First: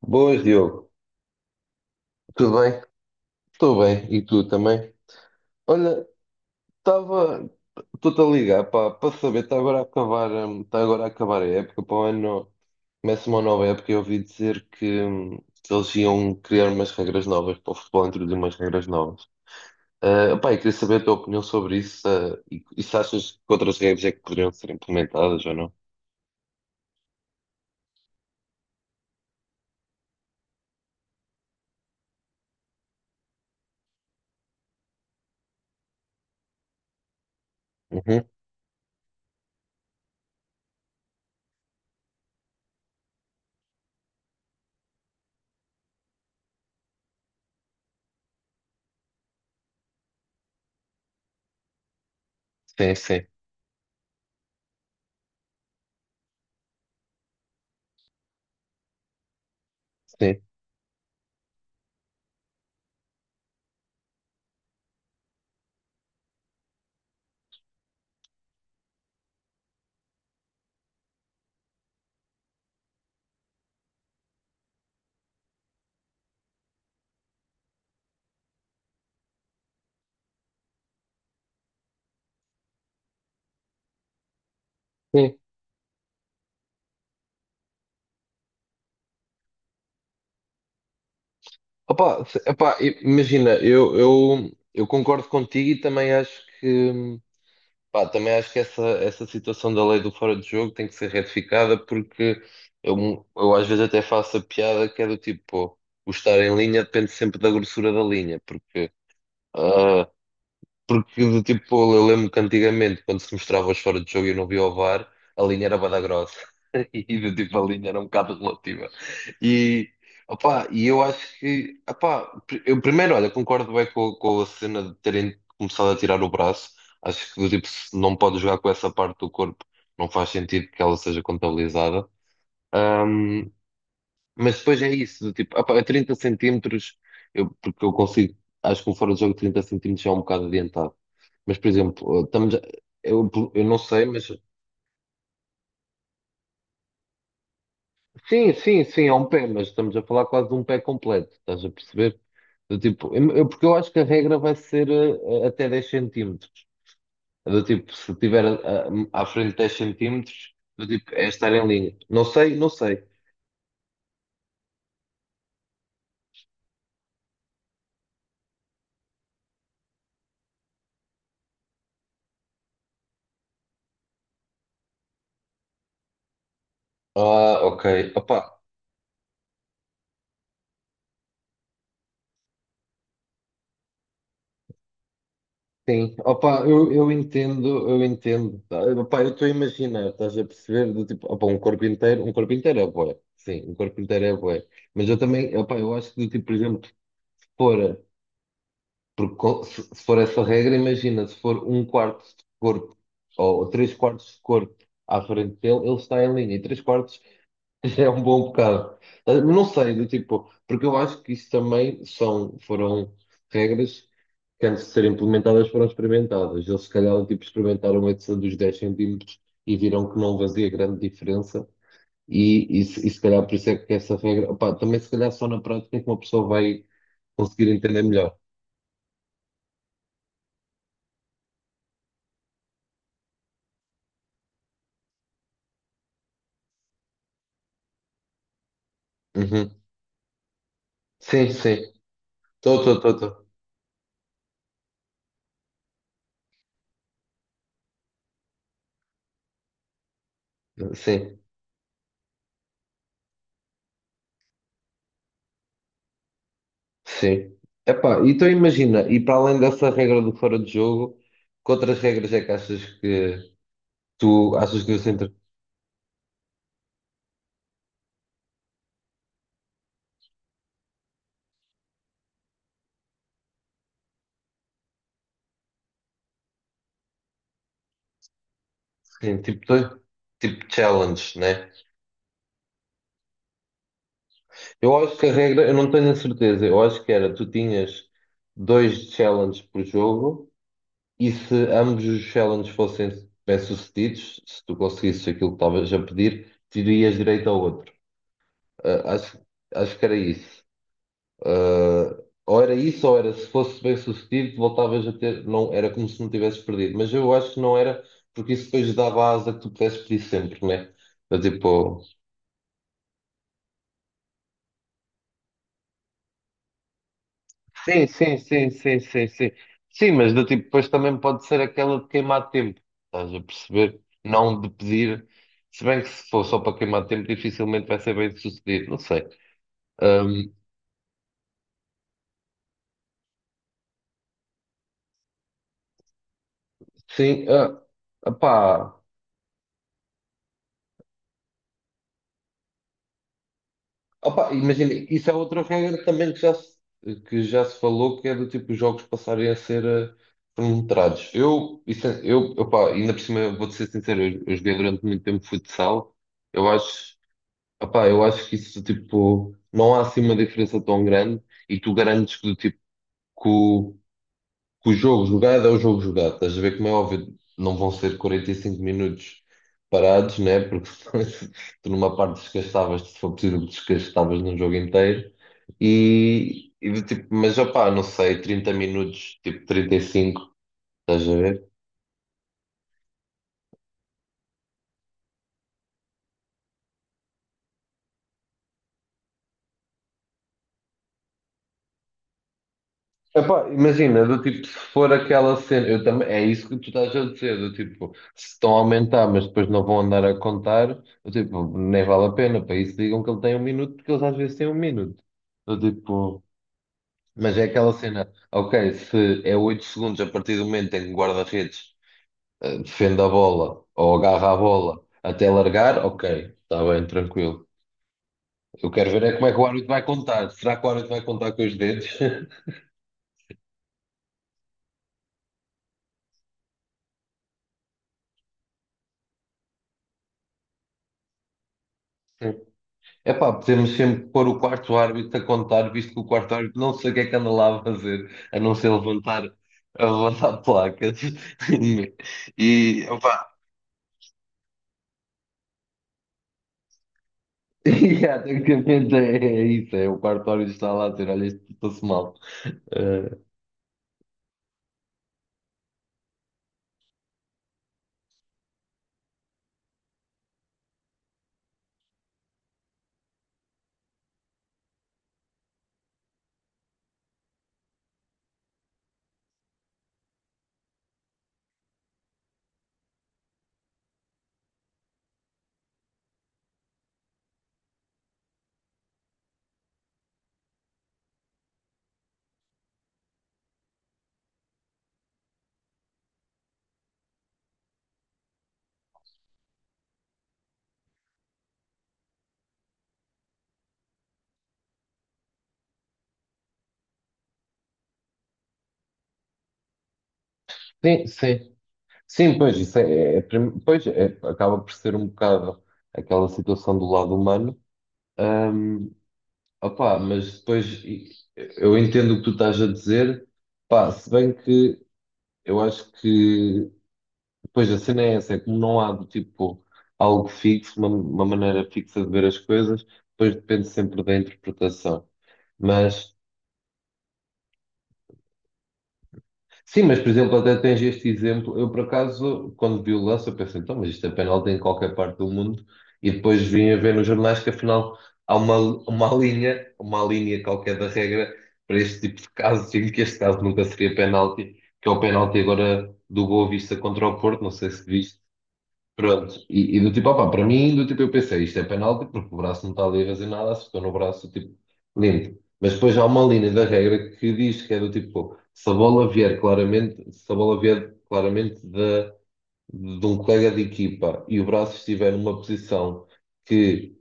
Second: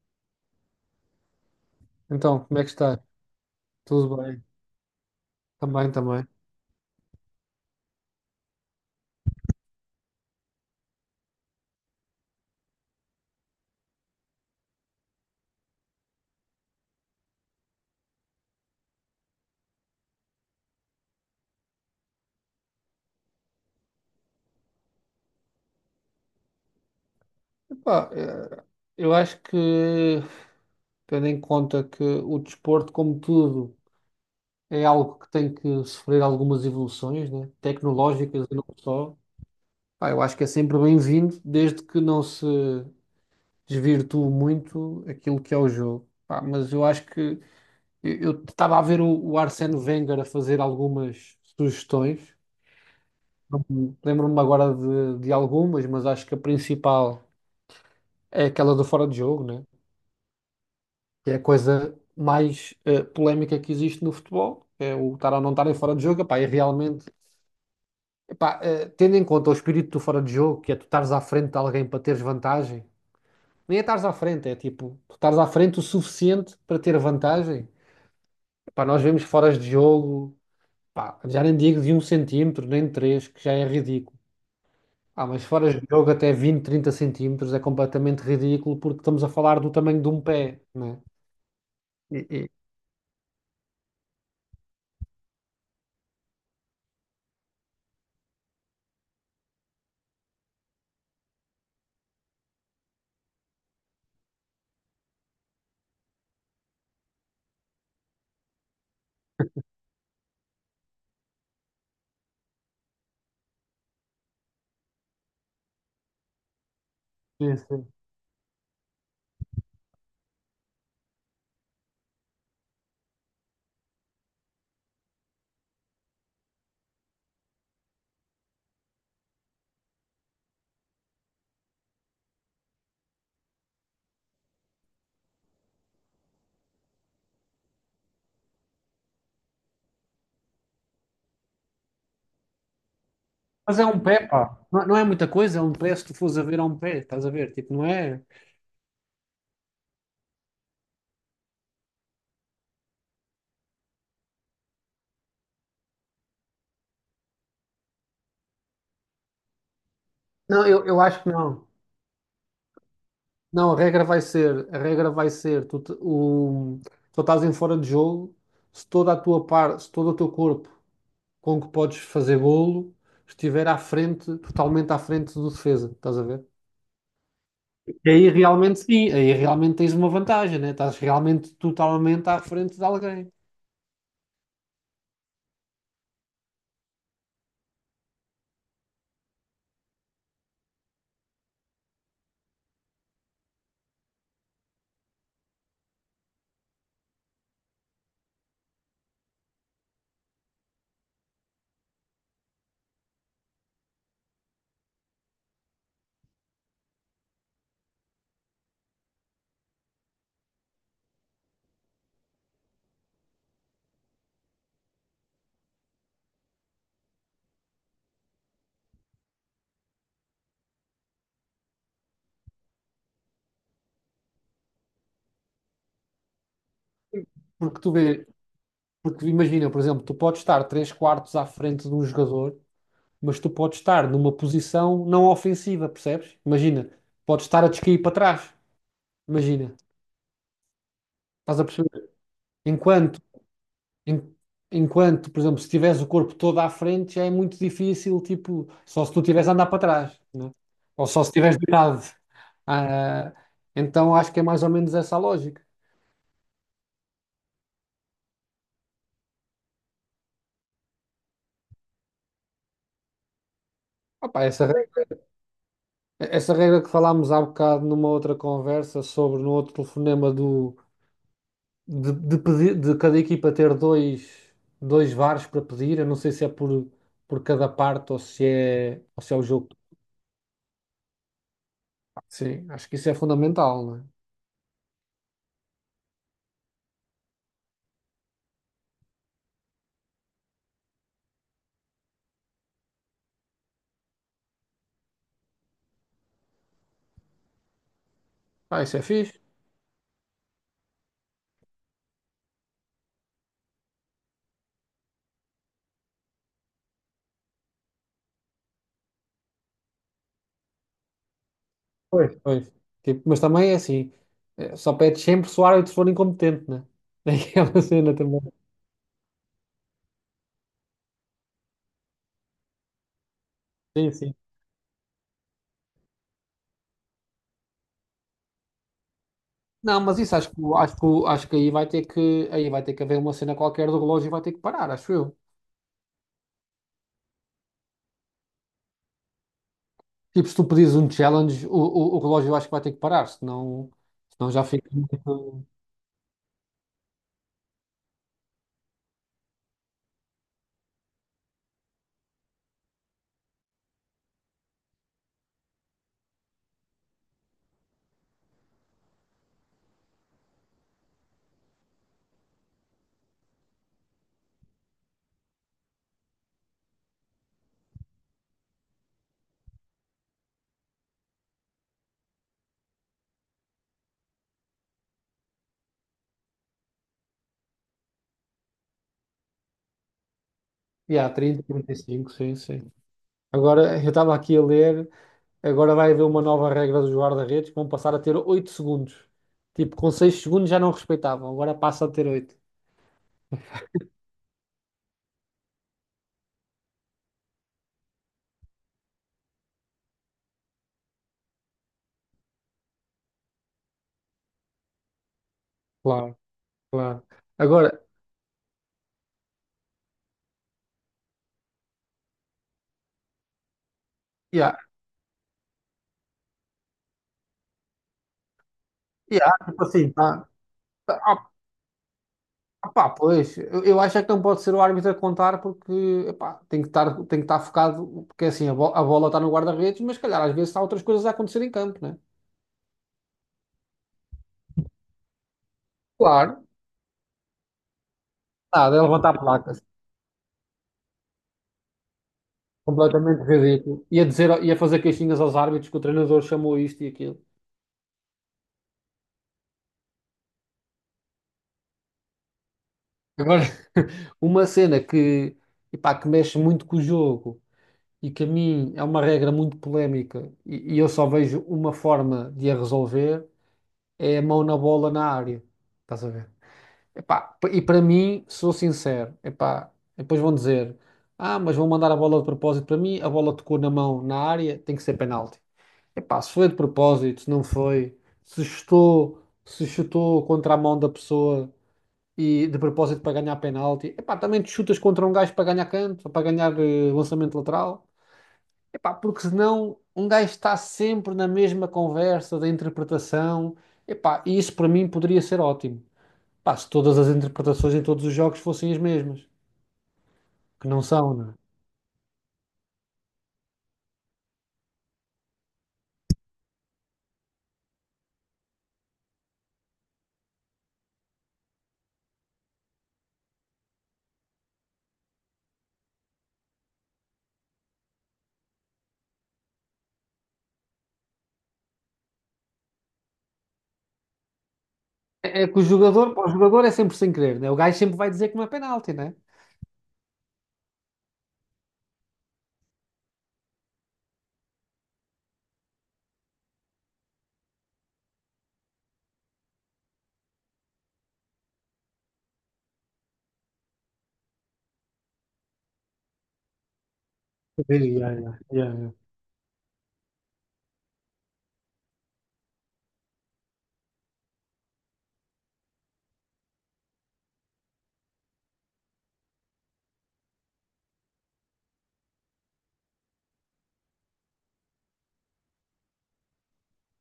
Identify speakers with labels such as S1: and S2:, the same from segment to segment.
S1: Boas, Diogo.
S2: Então, como
S1: Tudo
S2: é que
S1: bem?
S2: está?
S1: Estou bem.
S2: Tudo
S1: E
S2: bem?
S1: tu também?
S2: Também,
S1: Olha,
S2: também.
S1: estava. Estou-te a ligar para saber. Está agora a acabar a época. Para o ano começa uma nova época. Eu ouvi dizer que eles iam criar umas regras novas para o futebol, introduzir umas regras novas. Ah, pá, eu queria saber a tua opinião sobre isso, e se achas que outras regras é que poderiam ser implementadas ou não?
S2: Epá, eu acho que, tendo em conta que o desporto, como tudo, é algo que tem que sofrer algumas evoluções, né?
S1: Uhum.
S2: Tecnológicas e não só. Pá, eu acho que é sempre bem-vindo, desde que não se desvirtue muito aquilo que é o jogo. Pá, mas eu acho que eu estava a ver o Arsène Wenger a fazer algumas sugestões.
S1: Sim, sim,
S2: Não me- Lembro-me agora de algumas, mas acho que a principal. É aquela do fora de jogo, né?
S1: sim.
S2: Que é a coisa mais polémica que existe no futebol, é o estar ou não estar em fora de jogo, epá, e realmente, epá, tendo em conta o espírito do fora de jogo, que é tu estares à frente de alguém para teres vantagem, nem é estares à frente, é tipo, tu estares à frente o suficiente para ter vantagem, epá, nós vemos foras de jogo, pá, já nem digo de 1 cm, nem de 3, que já é ridículo. Ah,
S1: Sim.
S2: mas foras de jogo até 20, 30 cm é completamente ridículo porque estamos a falar do tamanho de um pé, né? E,
S1: Opa,
S2: e-
S1: epá, imagina, eu concordo contigo e também acho que, pá, também acho que essa situação da lei do fora de jogo tem que ser retificada porque eu às vezes até faço a piada que é do tipo, pô, o estar em linha depende sempre da grossura da linha, ah, porque, do tipo, eu lembro que antigamente, quando se mostrava os fora de jogo e eu não via o VAR, a linha era bué grossa. E, do
S2: Sim,
S1: tipo, a linha
S2: sim.
S1: era um bocado relativa. E, opá, e eu acho que, opá, eu primeiro, olha, concordo bem com a cena de terem começado a tirar o braço. Acho que, do tipo, se não pode jogar com essa parte do corpo, não faz sentido que ela seja contabilizada. Mas depois é isso, do tipo, opa, a 30 centímetros, eu, porque eu consigo, acho que o fora de jogo de 30 centímetros é um bocado adiantado. Mas, por exemplo, estamos, eu não
S2: Mas é um
S1: sei,
S2: pé,
S1: mas
S2: pá. Não, não é muita coisa, é um pé se tu fores a ver a um pé, estás a ver? Tipo, não é?
S1: sim, sim, sim, é um pé, mas estamos a falar quase de um pé completo, estás a perceber? Do tipo, porque eu acho que a regra vai ser até 10 centímetros. Do tipo, se tiver à frente 10 centímetros,
S2: Não, eu,
S1: do
S2: eu
S1: tipo,
S2: acho
S1: é
S2: que
S1: estar em
S2: não.
S1: linha. Não sei, não sei.
S2: Não, a regra vai ser, a regra vai ser, tu estás em fora de jogo, se toda a tua parte, se todo o teu corpo com que podes fazer golo estiver à frente, totalmente à frente do defesa, estás a ver?
S1: Ah, ok.
S2: E aí realmente sim, aí realmente tens uma vantagem, né? Estás realmente totalmente à frente de alguém.
S1: Sim, opa, eu entendo, eu entendo. Tá? Opa, eu estou a imaginar, estás a perceber, do tipo, opa, um corpo inteiro é bué, sim, um corpo inteiro é bué. Mas eu também, opa, eu acho que do tipo, por exemplo, se for, porque se for essa regra, imagina, se for um quarto de corpo ou três quartos de corpo à frente dele, ele está em linha, e três quartos é um bom bocado. Ah, não sei, do tipo, porque eu acho que isso também são, foram regras que antes de serem implementadas foram experimentadas. Eles se calhar do tipo, experimentaram essa dos 10 centímetros e viram que não fazia grande diferença se calhar por isso é que essa regra, opá, também se calhar só na prática é que uma pessoa vai conseguir
S2: Porque tu
S1: entender
S2: vê,
S1: melhor.
S2: porque imagina, por exemplo, tu podes estar 3 quartos à frente de um jogador mas tu podes estar numa posição não ofensiva, percebes? Imagina, podes estar a descair para trás.
S1: Uhum.
S2: Imagina,
S1: Sim,
S2: estás a
S1: sim.
S2: perceber?
S1: Estou, estou, estou,
S2: Enquanto,
S1: estou.
S2: en- enquanto, por exemplo, se tiveres o corpo todo à frente, já é muito difícil, tipo, só se tu tiveres a andar para trás, né? Ou só se
S1: Sim.
S2: tiveres deitado. Ah, então acho que é mais ou menos essa a lógica.
S1: Sim. Epá, então imagina, e para além dessa regra do fora de jogo, que outras regras é que achas que
S2: Opa,
S1: tu achas que devem ser
S2: essa regra que falámos há bocado numa outra conversa sobre, no outro telefonema de pedir, de cada equipa ter dois VARs para pedir. Eu não sei se é por cada parte ou se é,
S1: sim,
S2: o
S1: tipo,
S2: jogo.
S1: tipo challenge, né?
S2: Sim, acho que isso é fundamental, não é?
S1: Eu acho que a regra, eu não tenho a certeza, eu acho que era, tu tinhas dois challenges por jogo e se ambos os challenges fossem bem-sucedidos, se tu conseguisses aquilo que estavas a pedir, terias direito ao outro.
S2: Ah, isso é
S1: Ah, acho,
S2: fixe.
S1: acho que era isso. Ou era isso, ou era se fosse bem sucedido, voltavas a ter. Não, era como se não tivesses perdido. Mas eu acho que não era, porque isso depois dava asa que tu pudesses pedir sempre, né? Do tipo.
S2: Pois. Pois. Tipo, mas também é assim, é, só pede sempre se o árbitro for incompetente, né? É aquela
S1: Sim,
S2: cena
S1: sim,
S2: também.
S1: sim, sim, sim, sim. Sim, mas do tipo, depois também pode ser aquela de queimar tempo. Estás a perceber?
S2: Sim, sim.
S1: Não de pedir. Se bem que se for só para queimar tempo, dificilmente vai ser bem sucedido. Não sei.
S2: Não, mas isso acho
S1: Um,
S2: que acho que acho que aí vai ter que haver uma cena qualquer do relógio e vai ter que parar, acho eu.
S1: sim,
S2: Tipo, se tu pedires um challenge, o relógio eu acho que vai ter que parar, senão,
S1: opa,
S2: senão já fica
S1: imagina, isso é outra
S2: muito.
S1: regra também que já se falou, que é do tipo os jogos passarem a ser cronometrados. Eu, isso, opa, ainda por cima, vou-te ser sincero, eu joguei durante muito tempo futsal. Eu acho, opa, eu acho que isso, tipo, não há assim uma diferença tão grande e tu garantes que, do tipo, que o jogo jogado é o jogo jogado. Estás a ver como é óbvio, não vão ser 45 minutos parados, né? Porque tu numa parte desgastavas, se for possível, desgastavas num jogo inteiro. Do tipo, mas opá, não sei, 30 minutos, tipo 35, estás
S2: Yeah,
S1: a
S2: trinta,
S1: ver?
S2: trinta e cinco, sim, sim. Agora, eu estava aqui a ler, agora vai haver uma nova regra dos guarda-redes que vão passar a ter 8 segundos. Tipo, com 6 segundos já não respeitavam, agora passa a ter 8.
S1: Epá, imagina, do tipo, se for aquela cena, eu também, é isso que tu estás a dizer, do tipo, se estão a aumentar, mas depois não vão andar a contar, do tipo, nem vale a pena, para isso digam que ele tem 1 minuto, porque eles às vezes têm 1 minuto. Do
S2: Claro,
S1: tipo,
S2: claro.
S1: mas é aquela
S2: Agora,
S1: cena, ok, se é 8 segundos a partir do momento em que o guarda-redes defende a bola ou agarra a
S2: yeah,
S1: bola até largar, ok, está bem, tranquilo. Eu quero ver é como
S2: yeah,
S1: é que o
S2: tipo
S1: árbitro vai
S2: assim,
S1: contar. Será que o árbitro vai
S2: tá- ah,
S1: contar com os dedos?
S2: pá, pois, eu acho é que não pode ser o árbitro a contar porque, epá, tem que estar focado, porque assim, a bola está no guarda-redes, mas se calhar às vezes há outras coisas a acontecer em campo, né?
S1: É pá, podemos sempre pôr o quarto árbitro a contar, visto que o quarto
S2: Claro.
S1: árbitro não sei o que é que anda lá a fazer, a não ser
S2: Nada, é levantar a
S1: levantar,
S2: placa.
S1: a levantar placas. E,
S2: Completamente
S1: opá,
S2: ridículo. Ia dizer, ia fazer queixinhas aos árbitros que o treinador chamou isto e aquilo.
S1: e, yeah, tecnicamente é isso, é o quarto árbitro está lá a dizer, olha, isto passou mal. Eh,
S2: Agora, uma cena que, epá, que mexe muito com o jogo e que a mim é uma regra muito polémica e eu só vejo uma forma de a resolver é a mão na bola na área. Estás a ver? Epá, p- e para mim, sou sincero, epá, depois vão dizer, ah, mas vão mandar a bola de propósito para mim, a bola tocou na mão na área, tem que ser penalti. Epá, se foi de propósito, se não foi, se chutou, contra a mão da pessoa e de propósito para ganhar penalti, epá, também te chutas contra um gajo para ganhar canto, ou para ganhar lançamento lateral, epá, porque senão um gajo está sempre na mesma conversa da interpretação, epá, e isso para mim poderia ser ótimo. Epá, se todas as interpretações em todos os jogos fossem as mesmas, que não
S1: Sim,
S2: são, né?
S1: sim. Sim, pois, isso é, pois, acaba por ser um bocado aquela situação do lado humano. Ahm, Opá, mas depois eu entendo o que tu estás a dizer, pá, se bem que eu acho que depois a cena é essa, é como não há do tipo algo fixo, uma maneira fixa de ver as coisas, depois depende sempre da interpretação.
S2: É que o jogador,
S1: Mas
S2: pá, o jogador é sempre sem querer, né? O gajo sempre vai dizer que não é penalti, né?
S1: Sim, mas por exemplo, até tens este exemplo. Eu, por acaso, quando vi o lance, eu pensei, então, mas isto é penalti em qualquer parte do mundo. E depois vim a ver nos jornais que afinal há uma linha qualquer da regra para este tipo de casos, e que este caso nunca seria penalti, que é o penalti agora do Boa Vista contra o Porto, não sei se
S2: Sim, yeah,
S1: viste,
S2: yeah, yeah, yeah.
S1: pronto, do tipo, opá, para mim, do tipo, eu pensei, isto é penalti, porque o braço não está ali a fazer nada, acertou no braço, tipo, limpo. Mas depois há uma linha da regra que diz que é do tipo, se a bola vier claramente, se a bola vier claramente de um colega de equipa e o braço estiver numa posição que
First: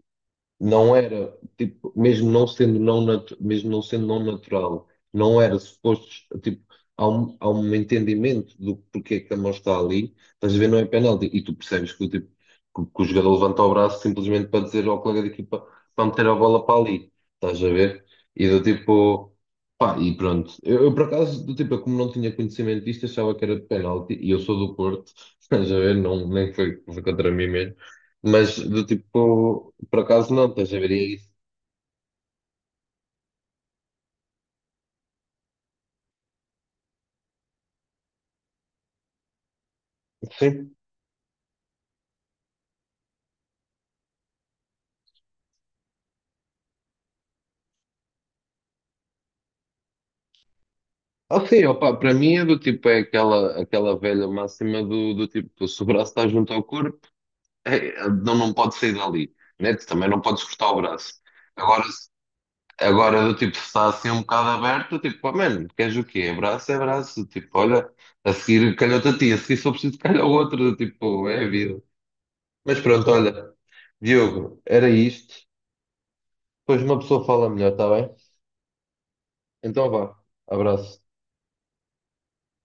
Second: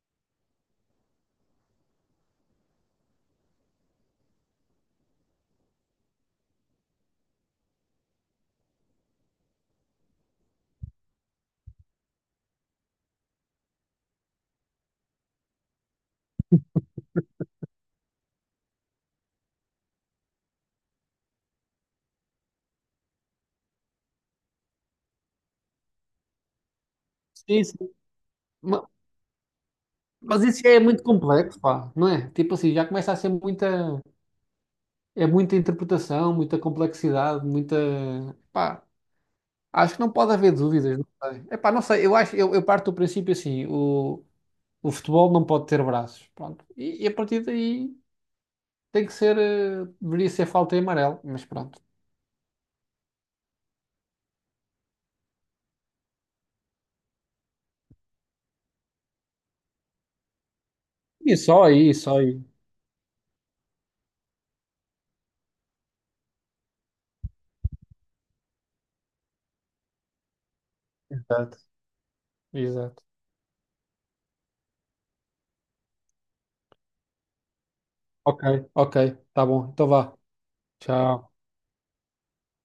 S1: não era, tipo, mesmo não sendo não natural, não era suposto, tipo, há um entendimento do porquê que a mão está ali, estás a ver, não é penalti, e tu percebes que, o tipo, que o jogador levanta o braço simplesmente para dizer ao colega de equipa para meter a bola para ali, estás a ver? E do tipo, pá, e pronto. Por acaso, do tipo, eu como não tinha conhecimento disto, achava que era penalti, e eu sou do Porto, estás a ver, não, nem foi, foi contra mim
S2: Sim,
S1: mesmo.
S2: sim.
S1: Mas do
S2: Ma-
S1: tipo, por acaso
S2: Mas
S1: não,
S2: isso
S1: estás
S2: já
S1: a
S2: é
S1: ver
S2: muito
S1: isso?
S2: complexo, pá, não é? Tipo assim, já começa a ser muita, é muita interpretação, muita complexidade, muita, pá, acho que não pode haver
S1: Sim.
S2: dúvidas, não sei. É pá, não sei, eu acho, eu parto do princípio assim, o, futebol não pode ter braços, pronto. E a partir daí tem que ser, deveria ser falta em amarelo,
S1: Ah,
S2: mas
S1: sim,
S2: pronto.
S1: opa, para mim é do tipo, é aquela, aquela velha máxima do, do tipo, se o braço está junto ao corpo, é, não, não pode sair dali, né? Tu também não podes cortar o braço.
S2: E só
S1: Agora,
S2: aí, só aí.
S1: agora do tipo, se está assim um bocado aberto, eu tipo, pá, mano, queres o quê? É braço, tipo, olha, a seguir calhou-te a ti, a seguir só preciso calhar o outro, do tipo, é a
S2: Exato,
S1: vida. Mas
S2: exato.
S1: pronto, olha, Diogo, era isto, depois uma pessoa fala melhor, está bem?
S2: Ok, ok, tá bom, então
S1: Então
S2: vá.
S1: vá, abraço.
S2: Tchau.